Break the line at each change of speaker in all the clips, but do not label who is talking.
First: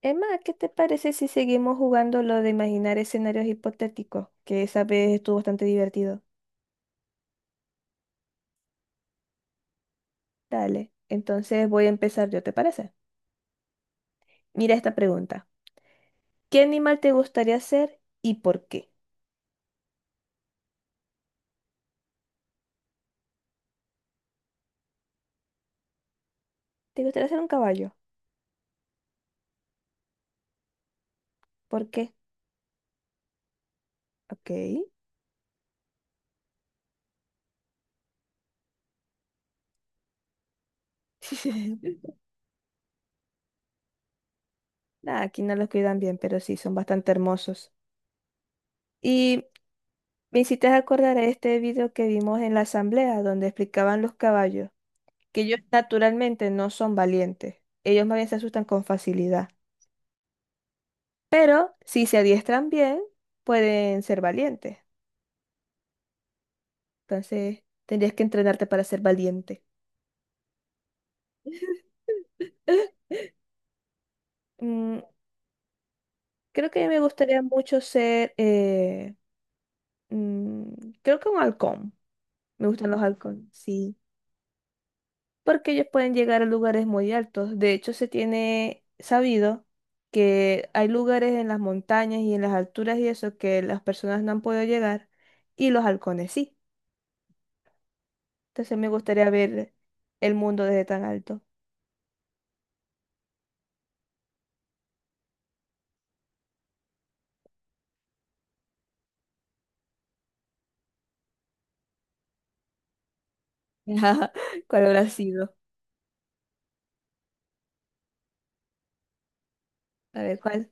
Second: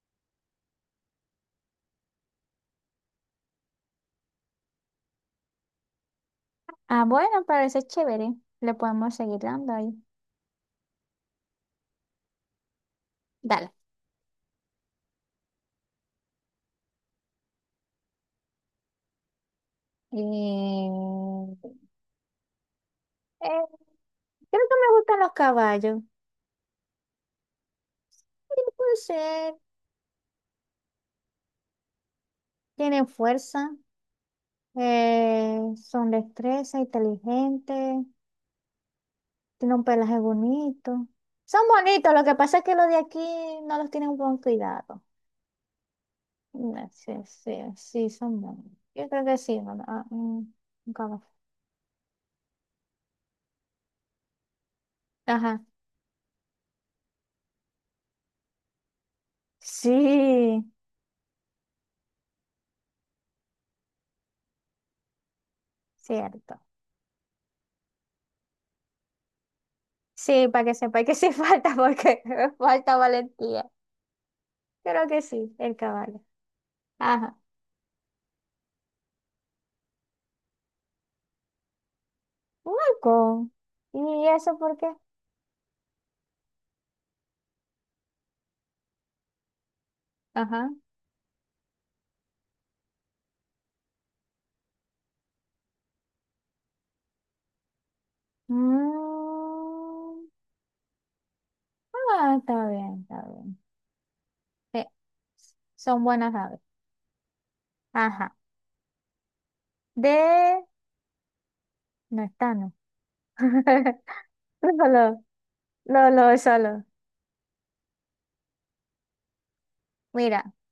Emma, ¿qué te parece si seguimos jugando lo de imaginar escenarios hipotéticos? Que esa vez estuvo bastante divertido.
Ah, bueno, parece chévere. Le podemos seguir dando ahí.
Dale, entonces voy a empezar yo, ¿te parece?
Dale.
Mira esta pregunta. ¿Qué animal te gustaría ser y por qué?
Eh, eh, Creo que me gustan los caballos.
¿Te gustaría ser un caballo?
Sí, puede ser.
¿Por qué?
Tienen fuerza.
Ok.
Son destreza, inteligentes. Tienen un pelaje bonito. Son bonitos. Lo que pasa es que los de aquí no los tienen buen cuidado.
Nada, aquí no los cuidan bien, pero sí, son
No.
bastante
Sí, sí,
hermosos.
sí, son bonitos. Yo creo que
Y
sí. No, no, ah,
me hiciste
un
acordar
caballo.
a este video que vimos en la asamblea donde explicaban los caballos, que ellos
Ajá.
naturalmente no son valientes. Ellos más bien se asustan con facilidad.
Sí,
Si se adiestran bien, pueden ser valientes.
cierto.
Entonces, tendrías que entrenarte para ser valiente.
Sí, para que sepa que sí falta, porque falta valentía.
Mm,
Creo que sí, el caballo.
creo que me
Ajá.
gustaría mucho ser, mm, creo que un halcón. Me
Un
gustan los halcones,
halcón.
sí.
¿Y eso por qué?
Porque ellos pueden llegar a lugares muy altos. De hecho, se tiene sabido que
Ajá.
hay lugares en las montañas y en las alturas y eso que las personas no han podido llegar y los halcones sí. Entonces, me gustaría ver
Mm,
el mundo desde tan alto.
ah, está bien, está bien. Sí, son buenas aves. Ajá. De... No está, no.
Ajá, ¿cuál habrá
Lolo,
sido?
Lolo, solo.
A ver,
Mira,
¿cuál?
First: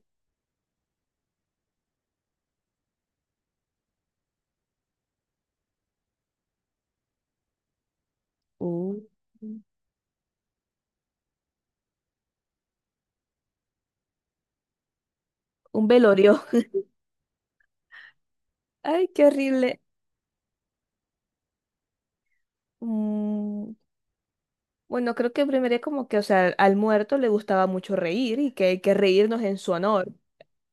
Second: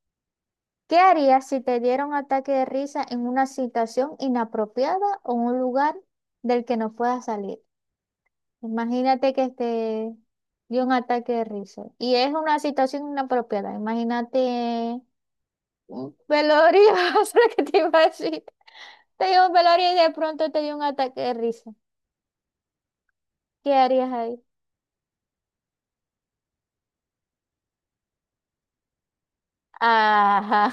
¿qué harías si te diera un ataque de risa en una situación inapropiada o un lugar del que no puedas salir?
Un,
Imagínate que este dio un ataque de risa. Y es una situación inapropiada. Imagínate
un
un
velorio.
velorio, eso es lo que te iba a decir.
Ay, qué
Te dio un
horrible.
velorio y de pronto te dio un ataque de risa.
Mm,
¿Qué harías ahí?
bueno, creo que primero es como que, o sea, al muerto le gustaba mucho reír y que hay que reírnos en su honor.
Ajá.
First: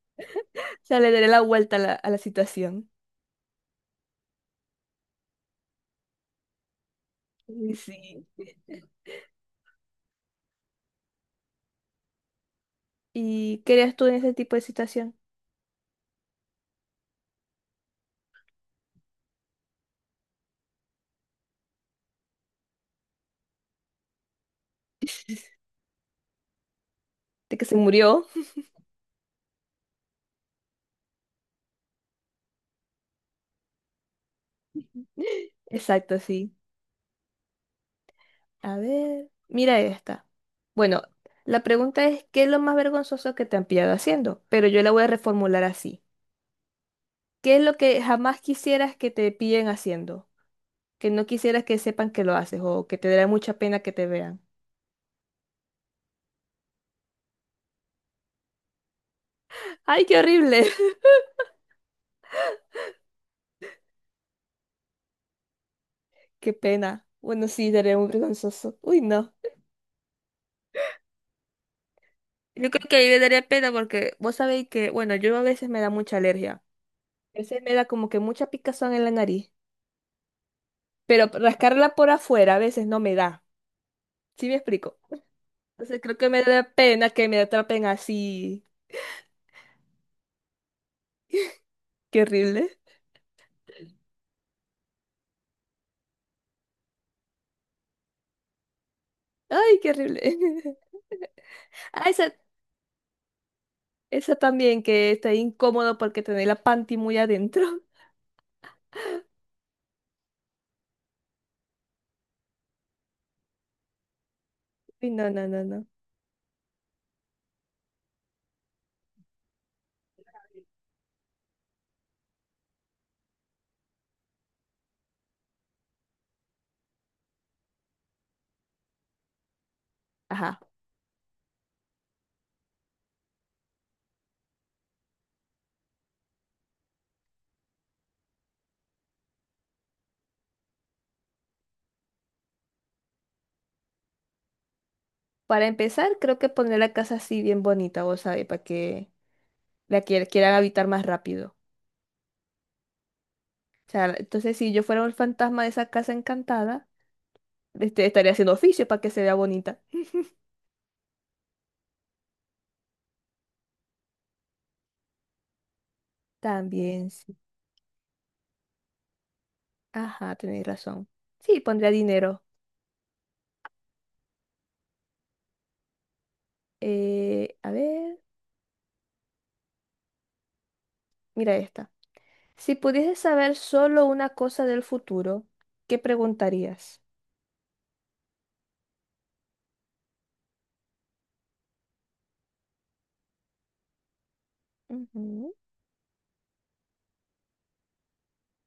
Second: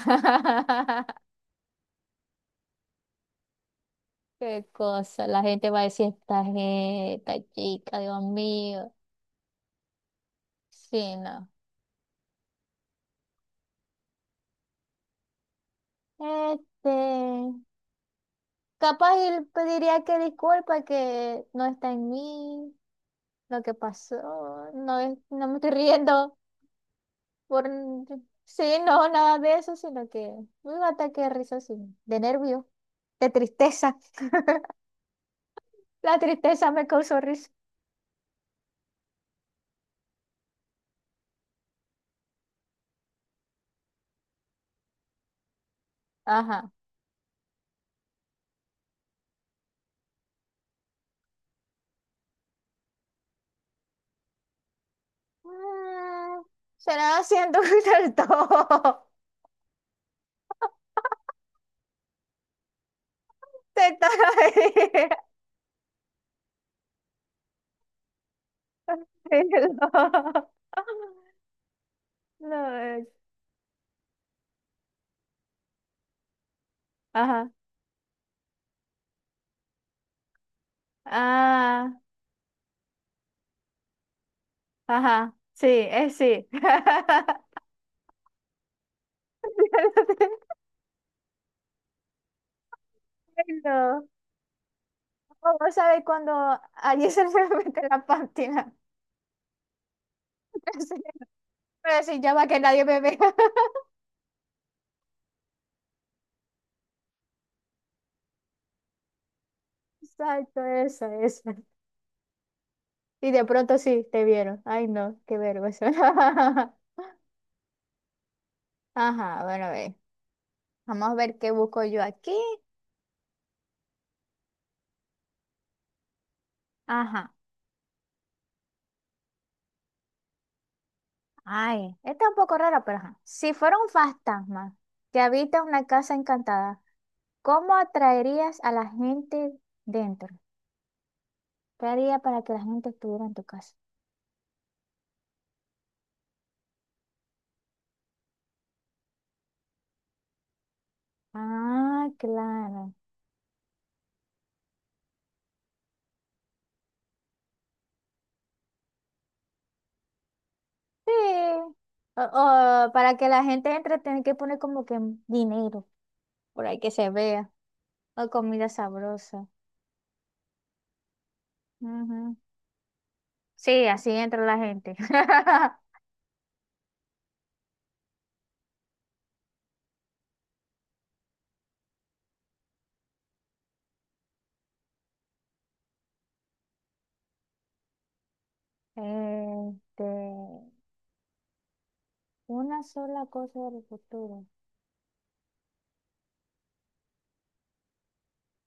O sea, le daré la vuelta a la situación.
Qué cosa. La gente va a decir, esta, gente, esta
Y
chica, Dios
sí.
mío. Sí, no.
¿Y qué harías tú en ese tipo de situación?
Este, Capaz él diría que disculpa que no está en mí. Lo que pasó, no, no me estoy riendo
De que
por,
se murió.
sí, no, nada de eso, sino que un ataque de risa, sí, de nervio, de tristeza. La
Exacto, sí.
tristeza me causó risa.
A ver, mira esta. Bueno, la pregunta es, ¿qué es lo más vergonzoso que te han pillado haciendo? Pero yo la voy a reformular así.
Ajá.
¿Qué es lo que jamás quisieras que te pillen haciendo? Que no quisieras que sepan que lo haces o que te dará mucha pena que te vean.
Mm, será haciendo del todo.
¡Ay, qué horrible!
Te estaba
¡Qué pena! Bueno, sí, daría muy vergonzoso. Uy, no.
riendo. No,
Yo creo que ahí me daría pena porque vos sabéis que, bueno, yo a veces me da mucha alergia. A
Ajá.
veces me da como que mucha picazón en la nariz. Pero
Ah,
rascarla por afuera a veces no me da. ¿Sí me explico?
ajá. Sí,
Entonces
es
creo que me
sí.
da pena que me atrapen así. ¡Qué horrible!
Ay, no. O vos cuando alguien se le mete la pátina.
¡Ay, qué horrible!
Pero
Ay,
decir,
sa-
ya va que nadie me vea.
Eso también que está incómodo porque tener la panty muy adentro.
Exacto, eso, eso. Y de pronto sí, te vieron. Ay,
Y
no,
no,
qué
no, no, no.
vergüenza. Ajá, bueno, a ver. Vamos a ver qué busco yo aquí. Ajá.
Ajá.
Ay, esta es un poco rara, pero ajá. Si fuera un fantasma que habita una casa encantada, ¿cómo atraerías a la gente dentro? ¿Qué haría para que la gente estuviera en tu casa?
Para empezar, creo que poner la casa así bien bonita, vos sabés, para que la quieran habitar más rápido.
Ah, claro.
O sea, entonces si yo fuera un fantasma de esa casa encantada, este, estaría haciendo oficio para que se vea bonita.
Sí. O para que la gente entre, tienen que poner como que dinero, por ahí que se
También, sí.
vea. O comida sabrosa.
Ajá, tenéis razón. Sí, pondría
Ujú.
dinero.
Sí, así entra la gente.
A ver, mira esta. Si pudieses saber solo una cosa del futuro, ¿qué preguntarías?
Este, una sola cosa del futuro.
Ujú.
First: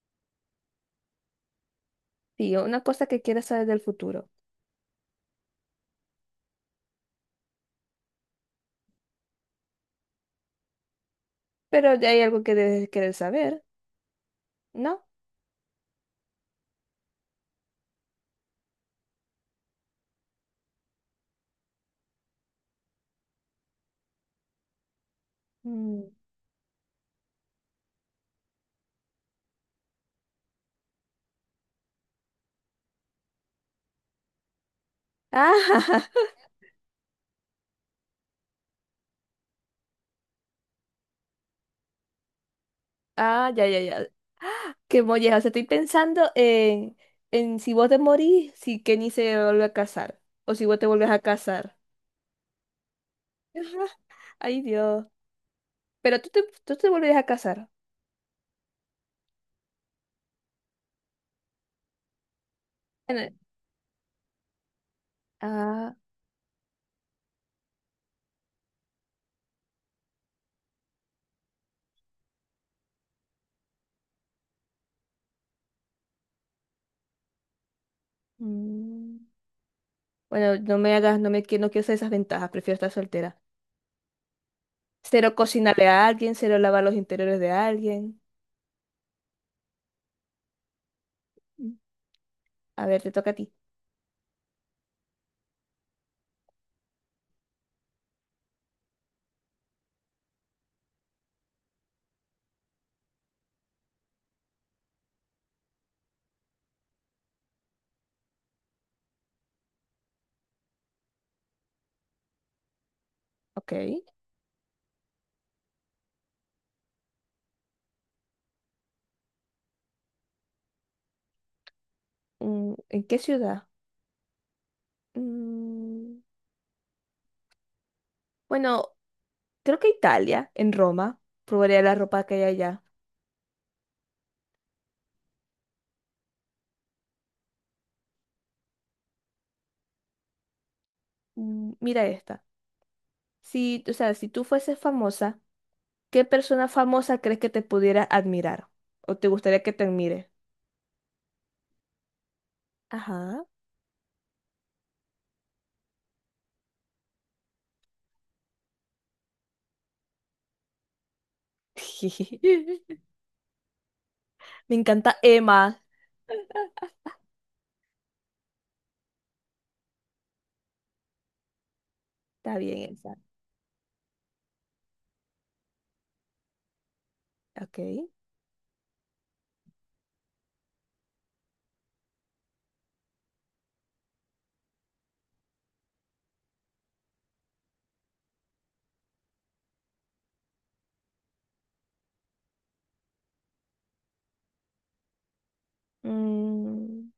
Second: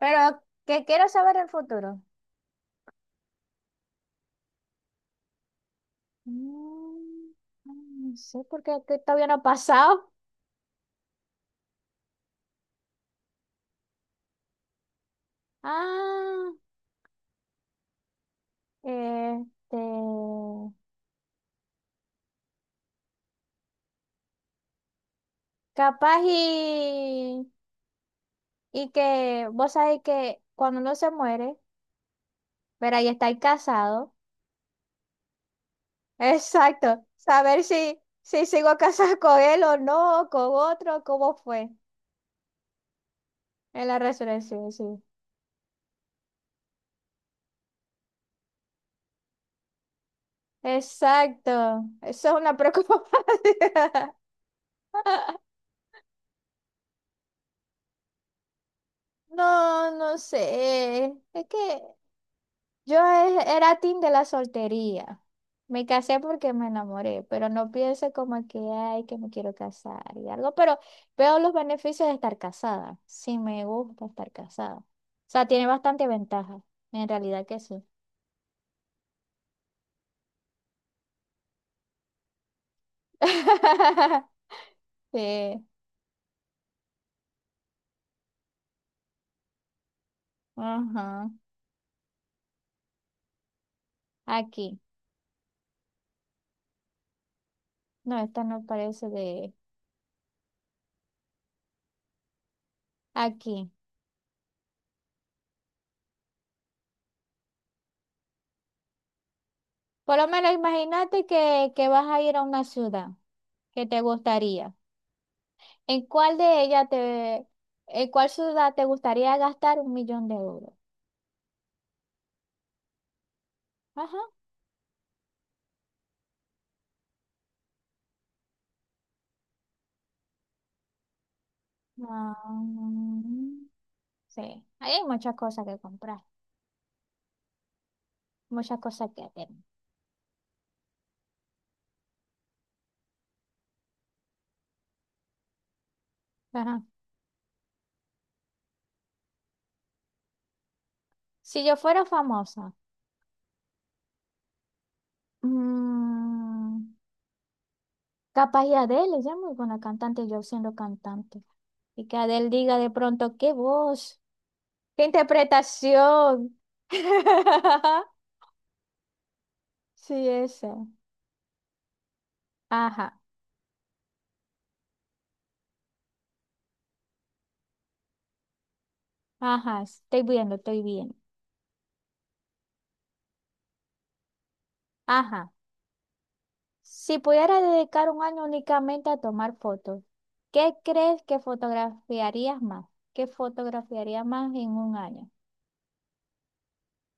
Pero que quiero saber el futuro.
Sí, una cosa que quieres saber del futuro.
Mm, no sé por qué que todavía no ha pasado.
Pero ya hay algo que debes querer saber, ¿no?
Ah, este,
Mm.
capaz y que vos sabés que cuando uno se muere. Pero ahí está el casado.
Ah,
Exacto. Saber si, si sigo casada con él o no, o con otro, cómo fue
ah, ya, ya,
en la
ya.
resurrección, sí.
Qué molleja. O sea, estoy pensando en si vos te morís, si Kenny se vuelve a casar. O si vos te vuelves a
Exacto.
casar.
Eso es una preocupación.
Ay, Dios. Pero tú te volverías a casar.
No, no sé. Es que yo
Bueno,
era team de la soltería. Me
ah,
casé porque me enamoré, pero no pienso como que, ay, que me quiero casar y algo, pero veo los beneficios de estar casada. Sí, me gusta estar casada. O sea, tiene bastante ventaja. En realidad que sí.
mm. Bueno, no me hagas, no quiero hacer esas ventajas, prefiero estar soltera. Cero
Sí,
cocinarle a alguien, cero lavar los interiores de alguien.
ajá.
Mm. A ver, te toca a ti.
Aquí. No, esta no parece de aquí. Por lo menos imagínate que vas a ir a una ciudad
Ok.
que te gustaría. ¿En cuál de ellas te, ¿En cuál ciudad te gustaría gastar 1.000.000 de euros?
Mm, ¿en qué ciudad?
Ajá.
Mm, bueno, creo que Italia, en Roma. Probaría la ropa que
Ah,
hay allá.
mm, sí, ahí hay muchas cosas que comprar, muchas cosas que hacer.
Mm, mira esta. Si, o sea, si tú fueses famosa, ¿qué persona
Ajá.
famosa crees que te pudiera admirar? ¿O te gustaría que te admire?
Si yo fuera famosa,
Ajá.
mm, capaz y Adele, ella es muy buena cantante, yo siendo cantante. Y que Adele diga de pronto, qué voz,
Me
qué
encanta Emma.
interpretación. Sí, eso.
Está bien, esa.
Ajá,
Ok.
ajá, estoy viendo, estoy viendo. Ajá. Si pudiera dedicar un año únicamente a tomar fotos, ¿qué crees que fotografiarías más? ¿Qué fotografiarías más en un año?
Mm,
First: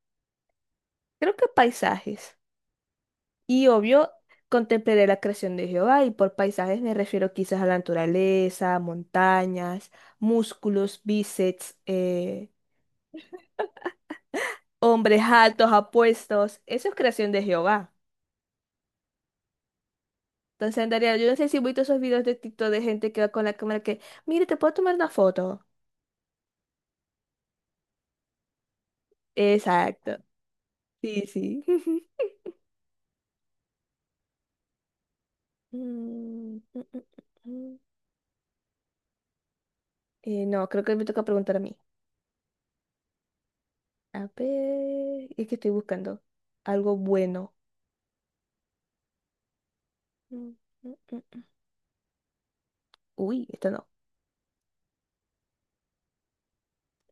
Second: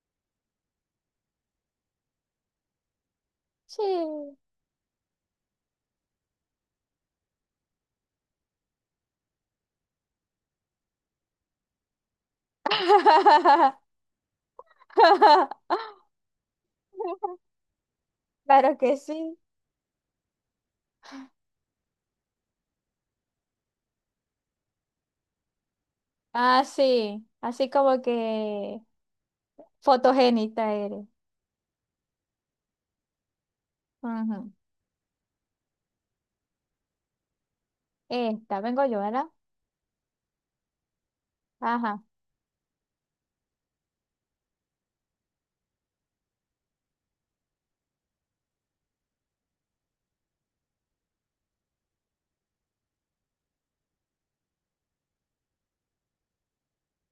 creo que paisajes. Y obvio,
Sí.
contemplaré la creación de Jehová y por paisajes me refiero quizás a la naturaleza, montañas, músculos, bíceps, hombres altos, apuestos. Eso es creación de Jehová.
Claro que sí.
Entonces Andrea yo no sé si he visto esos videos de TikTok de gente que va con la cámara que, mire, ¿te puedo tomar una foto?
Ah, sí. Así como que
Exacto.
fotogénita eres.
Sí, sí.
Ujú.
Mm, mm, mm, mm.
Esta, vengo yo, ¿verdad?
No, creo que me toca preguntar a mí.
Ajá.
A ver, es que estoy buscando algo bueno. Mm, mm, mm, Uy, esto no.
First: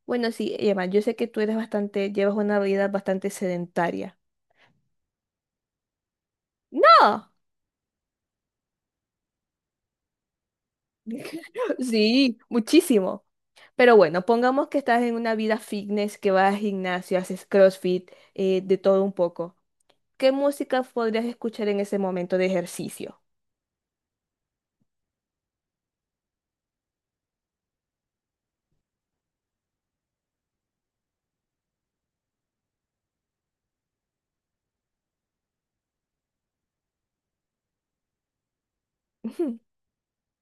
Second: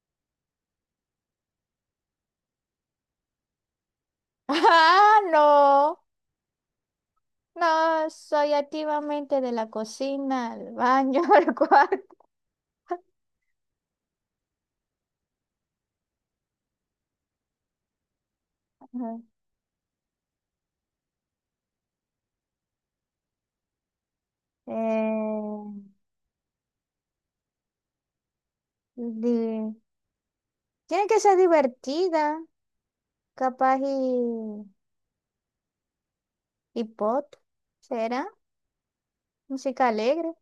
Bueno, sí, Emma, yo sé que tú eres bastante, llevas una vida bastante sedentaria.
Ah, no.
¡No!
No, soy activamente de la cocina, al baño, al cuarto.
Sí, muchísimo. Pero bueno, pongamos que estás en una vida fitness, que vas al gimnasio, haces CrossFit, de todo un
Ajá.
poco. ¿Qué música podrías escuchar en ese momento de ejercicio?
Eh, Di- Tiene que ser divertida, capaz y pop, ¿será?
Ujú.
Música alegre,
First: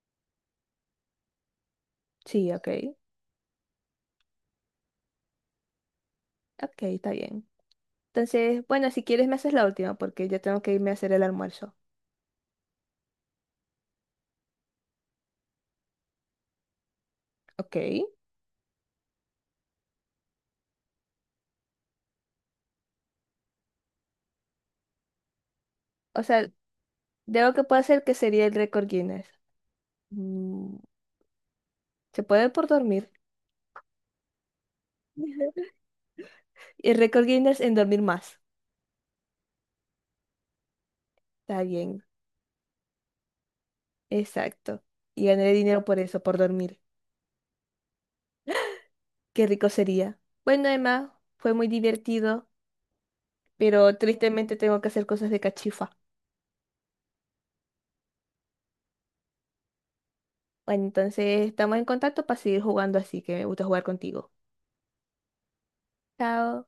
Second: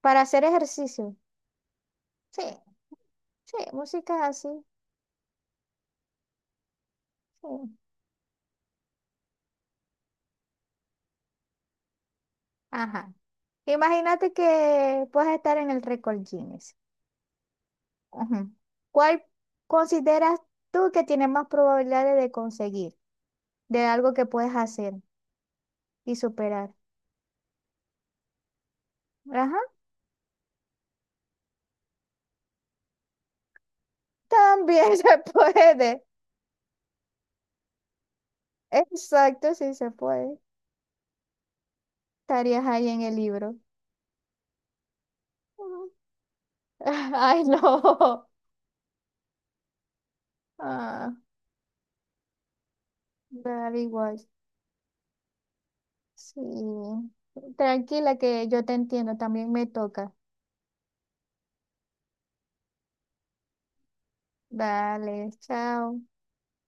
para hacer ejercicio. Sí,
Sí, ok.
sí, música así,
Ok, está bien.
sí.
Entonces, bueno, si quieres me haces la última porque yo tengo que irme a hacer el almuerzo.
Ajá. Imagínate que puedes estar en el récord Guinness.
Ok.
Ujú. ¿Cuál consideras tú que tiene más probabilidades de conseguir, de algo que puedes hacer y
O sea,
superar?
de lo que puedo hacer que sería el récord Guinness.
Ajá,
Mm, ¿se puede por dormir?
también se puede.
Y el récord Guinness en dormir más.
Exacto, sí se puede.
Está bien,
Estarías ahí en el libro.
exacto. Y ganaré dinero por eso, por dormir.
Ay, no.
Qué rico sería. Bueno,
Ah,
Emma, fue muy divertido,
Daddy
pero
igual.
tristemente tengo que hacer cosas de cachifa.
Sí. Tranquila que yo te entiendo, también me toca.
Bueno, entonces estamos en contacto para seguir jugando así, que me gusta jugar contigo.
Dale, chao.
Chao.